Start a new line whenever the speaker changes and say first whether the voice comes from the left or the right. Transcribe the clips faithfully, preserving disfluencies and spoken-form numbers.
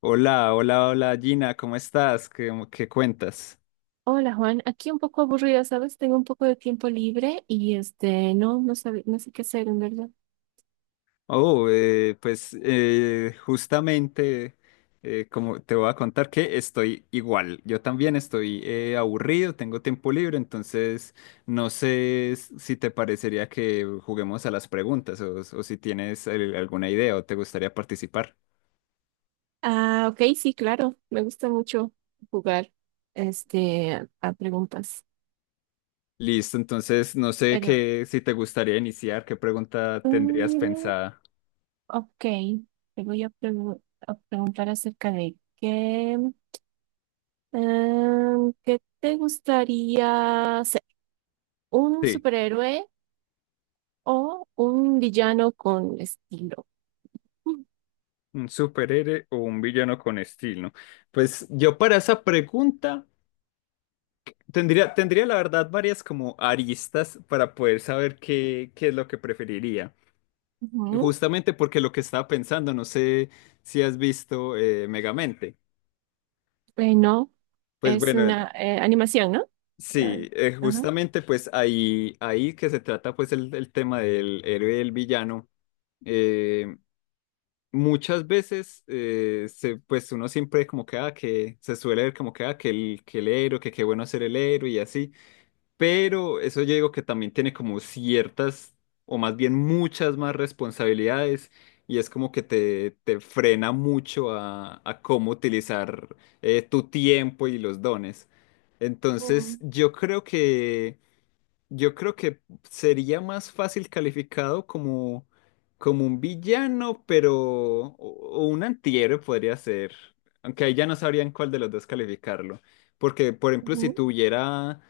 left: Hola, hola, hola Gina, ¿cómo estás? ¿Qué, qué cuentas?
right: Hola Juan, aquí un poco aburrida, ¿sabes? Tengo un poco de tiempo libre y este, no, no sabe- no sé qué hacer en verdad.
left: Oh, eh, pues eh, justamente eh, como te voy a contar que estoy igual, yo también estoy eh, aburrido, tengo tiempo libre, entonces no sé s- si te parecería que juguemos a las preguntas o, o si tienes eh, alguna idea o te gustaría participar.
right: Ah, ok, sí, claro, me gusta mucho jugar este, a, a preguntas.
left: Listo, entonces no sé
right: Pero,
left: qué, si te gustaría iniciar, qué pregunta tendrías
right: mm,
left: pensada.
right: ok, te voy a, pregu- a preguntar acerca de qué, em, ¿qué te gustaría ser? ¿Un
left: Sí.
right: superhéroe o un villano con estilo?
left: ¿Un superhéroe o un villano con estilo? Pues yo para esa pregunta tendría, tendría la verdad varias como aristas para poder saber qué, qué es lo que preferiría.
right: Ujú.
left: Justamente porque lo que estaba pensando, no sé si has visto eh, Megamente.
right: Bueno,
left: Pues
right: es
left: bueno,
right: una eh, animación, ¿no? Ah,
left: sí, eh,
right: ajá.
left: justamente pues ahí, ahí que se trata pues el, el tema del héroe y el villano. eh, Muchas veces, eh, se, pues uno siempre como que, ah, que se suele ver como que, ah, que el, que el héroe, que qué bueno ser el héroe y así, pero eso yo digo que también tiene como ciertas, o más bien muchas más responsabilidades, y es como que te, te frena mucho a, a cómo utilizar eh, tu tiempo y los dones. Entonces,
right: Oh,
left: yo creo que yo creo que sería más fácil calificado como, como un villano, pero o, o un antihéroe podría ser. Aunque ahí ya no sabrían cuál de los dos calificarlo. Porque, por ejemplo, si
right: ujú.
left: tuviera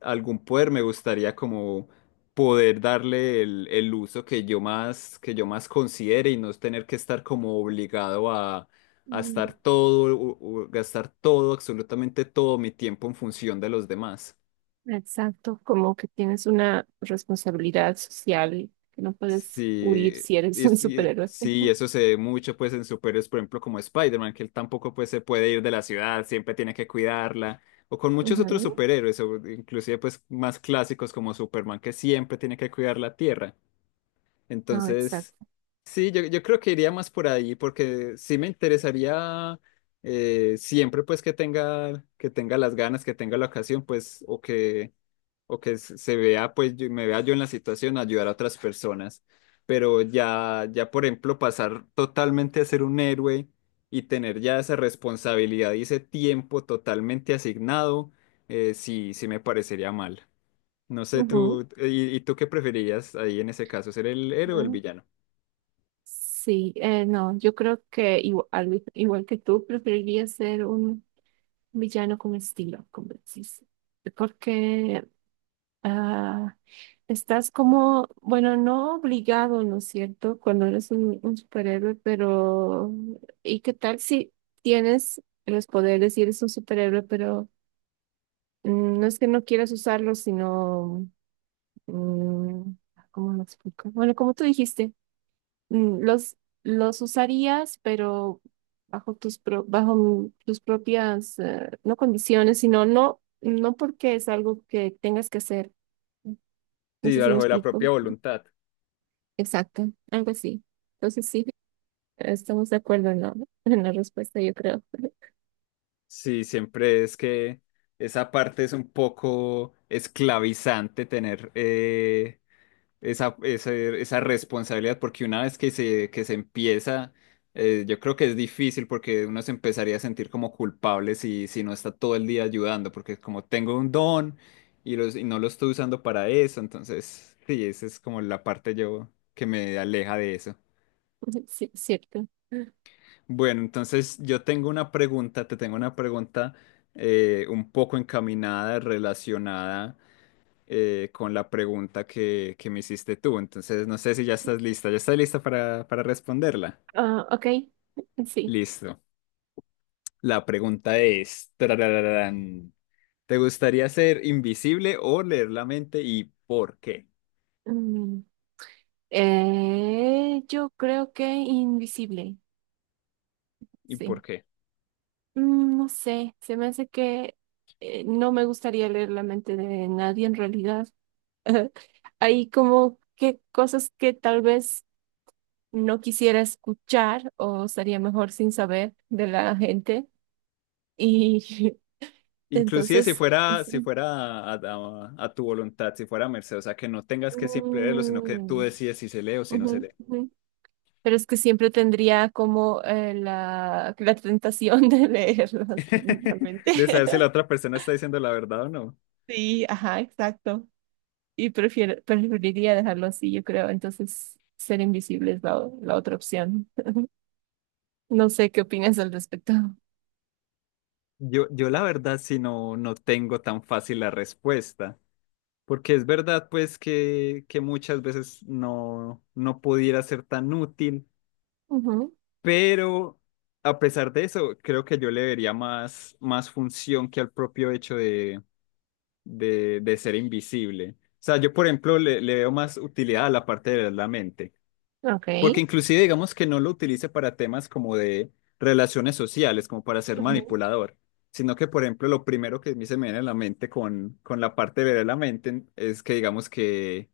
left: algún poder, me gustaría como poder darle el, el uso que yo más, que yo más considere y no tener que estar como obligado a, a
right: Mm,
left: estar todo, u- u- gastar todo, absolutamente todo mi tiempo en función de los demás.
right: exacto, como que tienes una responsabilidad social que no puedes huir
left: Sí,
right: si eres un
left: es- y-
right: superhéroe.
left: sí, eso se ve mucho pues en superhéroes, por ejemplo, como Spider-Man, que él tampoco pues se puede ir de la ciudad, siempre tiene que cuidarla, o con muchos otros
right: Ujú,
left: superhéroes, o inclusive pues más clásicos como Superman, que siempre tiene que cuidar la Tierra.
right: no,
left: Entonces,
right: exacto.
left: sí, yo, yo creo que iría más por ahí, porque sí me interesaría eh, siempre pues que tenga, que tenga las ganas, que tenga la ocasión, pues, o que o que se se vea, pues yo- me vea yo en la situación, ayudar a otras personas. Pero ya, ya, por ejemplo, pasar totalmente a ser un héroe y tener ya esa responsabilidad y ese tiempo totalmente asignado, eh, sí, sí me parecería mal. No sé,
right: Ujú.
left: tú, ¿y, y tú qué preferirías ahí en ese caso, ser el héroe o el
right: Ujú.
left: villano?
right: Sí, eh, no, yo creo que igual al- igual que tú, preferiría ser un villano con estilo, como decís, porque ah, estás como, bueno, no obligado, ¿no es cierto? Cuando eres un, un superhéroe, pero ¿y qué tal si tienes los poderes y eres un superhéroe, pero mm, no es que no quieras usarlos, sino, mm, ah, ¿cómo lo explico? Bueno, como tú dijiste, mm, los, los usarías, pero bajo tus, pro- bajo mm, tus propias, eh, no condiciones, sino no, no porque es algo que tengas que hacer. No
left: Sí,
right: sé si me
left: bajo la
right: explico.
left: propia voluntad.
right: Exacto, algo así. Entonces sí, estamos de acuerdo en la, en la respuesta, yo creo.
left: Sí, siempre es que esa parte es un poco esclavizante tener eh, esa, esa, esa responsabilidad, porque una vez que se, que se empieza, eh, yo creo que es difícil porque uno se empezaría a sentir como culpable si, si no está todo el día ayudando, porque como tengo un don y, los, y no lo estoy usando para eso, entonces sí, esa es como la parte yo que me aleja de eso.
right: Sí, es cierto.
left: Bueno, entonces yo tengo una pregunta, te tengo una pregunta eh, un poco encaminada, relacionada eh, con la pregunta que, que me hiciste tú. Entonces, no sé si ya estás lista. ¿Ya estás lista para, para responderla?
right: Ah, ok, sí.
left: Listo. La pregunta es, tarararán, ¿te gustaría ser invisible o leer la mente y por qué?
right: Mm, eh, yo creo que invisible,
left: ¿Y
right: sí.
left: por qué?
right: Mm, no sé, se me hace que eh, no me gustaría leer la mente de nadie en realidad. Hay como que cosas que tal vez no quisiera escuchar o sería mejor sin saber de la gente. Y
left: Inclusive si
right: entonces,
left: fuera, si
right: sí.
left: fuera a, a- a tu voluntad, si fuera a merced, o sea, que no tengas que siempre leerlo, sino que tú
right: Mm,
left: decides si se lee o si no se lee.
right: ujú, ujú. Pero es que siempre tendría como eh, la, la tentación de leerlos realmente.
left: De saber si la otra persona está diciendo la verdad o no.
right: Sí, ajá, exacto. Y prefiero, preferiría dejarlo así, yo creo. Entonces, ser invisible es la, la otra opción. No sé qué opinas al respecto.
left: Yo, yo la verdad, si no, no tengo tan fácil la respuesta. Porque es verdad, pues, que, que muchas veces no, no pudiera ser tan útil,
right: Ujú,
left: pero a pesar de eso, creo que yo le vería más, más función que al propio hecho de, de, de ser invisible. O sea, yo, por ejemplo, le, le veo más utilidad a la parte de la mente, porque
right: ok.
left: inclusive digamos que no lo utilice para temas como de relaciones sociales, como para ser
right: Ujú.
left: manipulador, sino que, por ejemplo, lo primero que a mí se me viene a la mente con, con la parte de la mente es que digamos que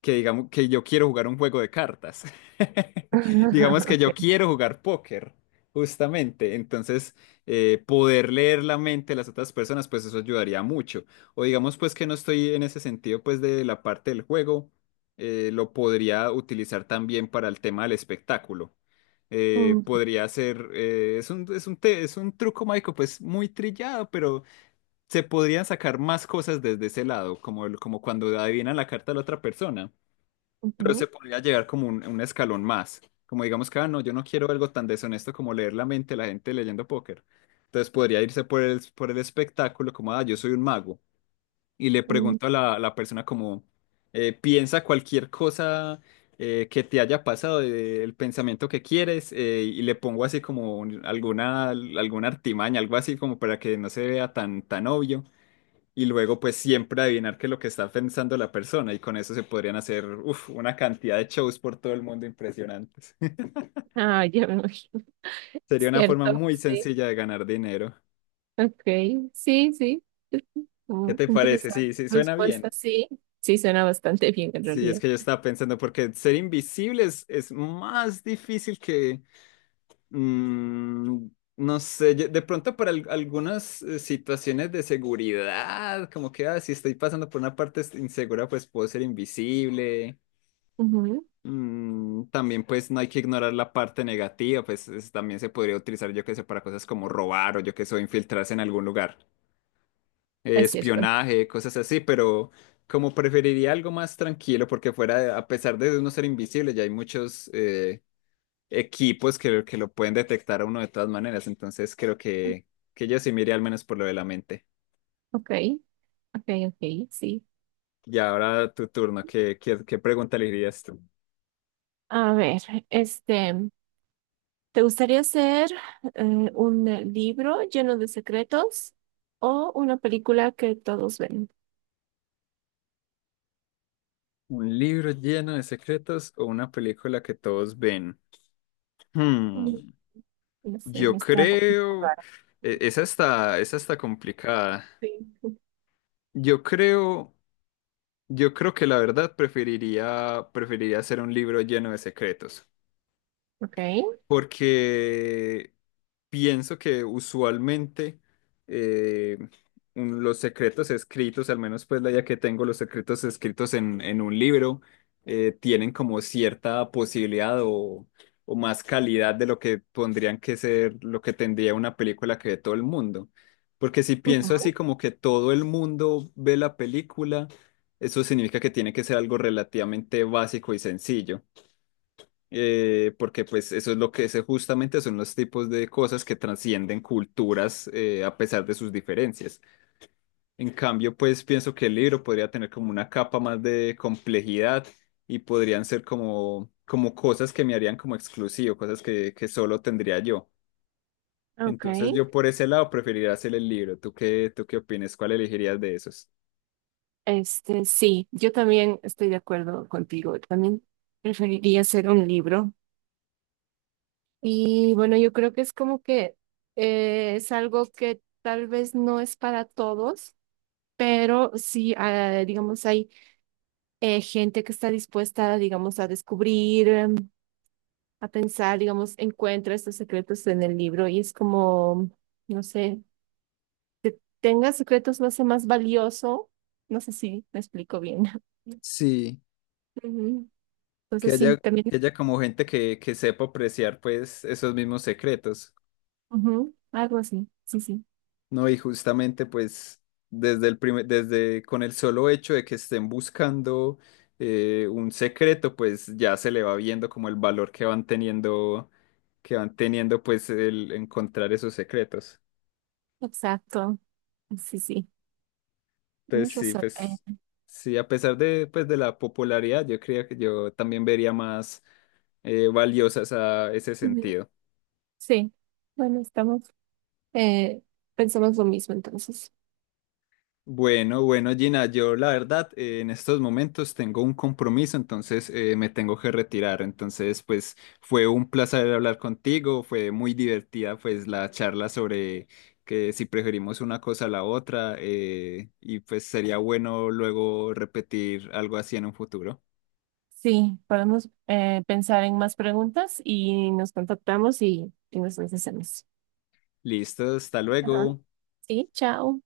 left: que digamos que yo quiero jugar un juego de cartas. Digamos que
right: Ok.
left: yo quiero jugar póker, justamente. Entonces, eh, poder leer la mente de las otras personas, pues eso ayudaría mucho. O digamos pues que no estoy en ese sentido pues de la parte del juego, eh, lo podría utilizar también para el tema del espectáculo. Eh,
right: Mm,
left: podría ser, eh, es un, es un, te- es un truco mágico pues muy trillado, pero se podrían sacar más cosas desde ese lado, como, el- como cuando adivinan la carta de la otra persona
right: ujú,
left: podría llegar como un, un escalón más. Como digamos que, ah, no, yo no quiero algo tan deshonesto como leer la mente de la gente leyendo póker. Entonces podría irse por el, por el espectáculo como, ah, yo soy un mago. Y le
right: mm.
left: pregunto a la, la persona como, eh, piensa cualquier cosa eh, que te haya pasado, eh, el pensamiento que quieres, eh, y le pongo así como un- alguna, alguna artimaña, algo así como para que no se vea tan, tan obvio y luego pues siempre adivinar qué es lo que está pensando la persona y con eso se podrían hacer uf, una cantidad de shows por todo el mundo impresionantes.
right: Ah, ya me imagino.
left: Sería una forma
right: Cierto,
left: muy
right: sí.
left: sencilla de ganar dinero.
right: Ok, sí, sí.
left: ¿Qué
right: Mm,
left: te parece?
right: interesante
left: Sí, sí, suena
right: respuesta,
left: bien.
right: sí. Sí, suena bastante bien en
left: Sí, es
right: realidad.
left: que yo estaba pensando porque ser invisible es, es más difícil que... mm, no sé, yo- de pronto para al- algunas eh, situaciones de seguridad, como que ah, si estoy pasando por una parte insegura, pues puedo ser invisible.
right: Ujú,
left: Mm, también pues no hay que ignorar la parte negativa, pues es- también se podría utilizar yo que sé para cosas como robar o yo que sé infiltrarse en algún lugar, eh,
right: es cierto.
left: espionaje, cosas así, pero como preferiría algo más tranquilo porque fuera, de- a pesar de uno ser invisible, ya hay muchos eh, equipos que, que lo pueden detectar a uno de todas maneras, entonces creo que, que yo sí me iría al menos por lo de la mente.
right: Ok, ok, ok, sí.
left: Y ahora tu turno, ¿qué, qué, qué pregunta le dirías tú?
right: A ver, este, ¿te gustaría hacer eh, un eh, libro lleno de secretos o una película que todos ven?
left: ¿Un libro lleno de secretos o una película que todos ven?
right: Mm,
left: Hmm,
right: no sé,
left: yo
right: está ro- como
left: creo,
right: raro.
left: e- esa está, esa está complicada.
right: Sí.
left: Yo creo, yo creo que la verdad preferiría, preferiría hacer un libro lleno de secretos,
right: Ok.
left: porque pienso que usualmente eh, un- los secretos escritos, al menos pues la idea que tengo, los secretos escritos en, en un libro, eh, tienen como cierta posibilidad o, o más calidad de lo que pondrían que ser, lo que tendría una película que ve todo el mundo. Porque si pienso así
right: Ujú.
left: como que todo el mundo ve la película, eso significa que tiene que ser algo relativamente básico y sencillo, eh, porque pues eso es lo que es justamente son los tipos de cosas que trascienden culturas, eh, a pesar de sus diferencias. En cambio, pues pienso que el libro podría tener como una capa más de complejidad y podrían ser como, como cosas que me harían como exclusivo, cosas que, que solo tendría yo.
right: Ok.
left: Entonces yo por ese lado preferiría hacer el libro. ¿Tú qué, tú qué opinas? ¿Cuál elegirías de esos?
right: Este, sí, yo también estoy de acuerdo contigo. También preferiría hacer un libro. Y bueno, yo creo que es como que eh, es algo que tal vez no es para todos, pero sí, ah, digamos, hay eh, gente que está dispuesta, digamos, a descubrir. Em, a pensar, digamos, encuentra estos secretos en el libro y es como, no sé, tenga secretos lo hace más valioso. No sé si me explico bien.
left: Sí,
right: Ujú.
left: Que
right: Entonces sí,
left: haya,
right: también,
left: que haya como gente que, que sepa apreciar pues esos mismos secretos.
right: ujú, algo así, sí, sí,
left: No, y justamente pues desde el primer, desde con el solo hecho de que estén buscando eh, un secreto, pues ya se le va viendo como el valor que van teniendo, que van teniendo, pues el encontrar esos secretos.
right: exacto, sí, sí,
left: Entonces
right: tienes
left: sí,
right: razón. Eh,
left: pues sí, a pesar de pues de la popularidad, yo creía que yo también vería más eh, valiosas a ese
right: ujú,
left: sentido.
right: sí, bueno, estamos, eh, pensamos lo mismo entonces.
left: Bueno, bueno, Gina, yo la verdad eh, en estos momentos tengo un compromiso, entonces eh, me tengo que retirar. Entonces, pues fue un placer hablar contigo, fue muy divertida pues la charla sobre que si preferimos una cosa a la otra, eh, y pues sería bueno luego repetir algo así en un futuro.
right: Sí, podemos eh, pensar en más preguntas y nos contactamos y, y nos las hacemos.
left: Listo, hasta
right: Ajá,
left: luego.
right: sí, chao.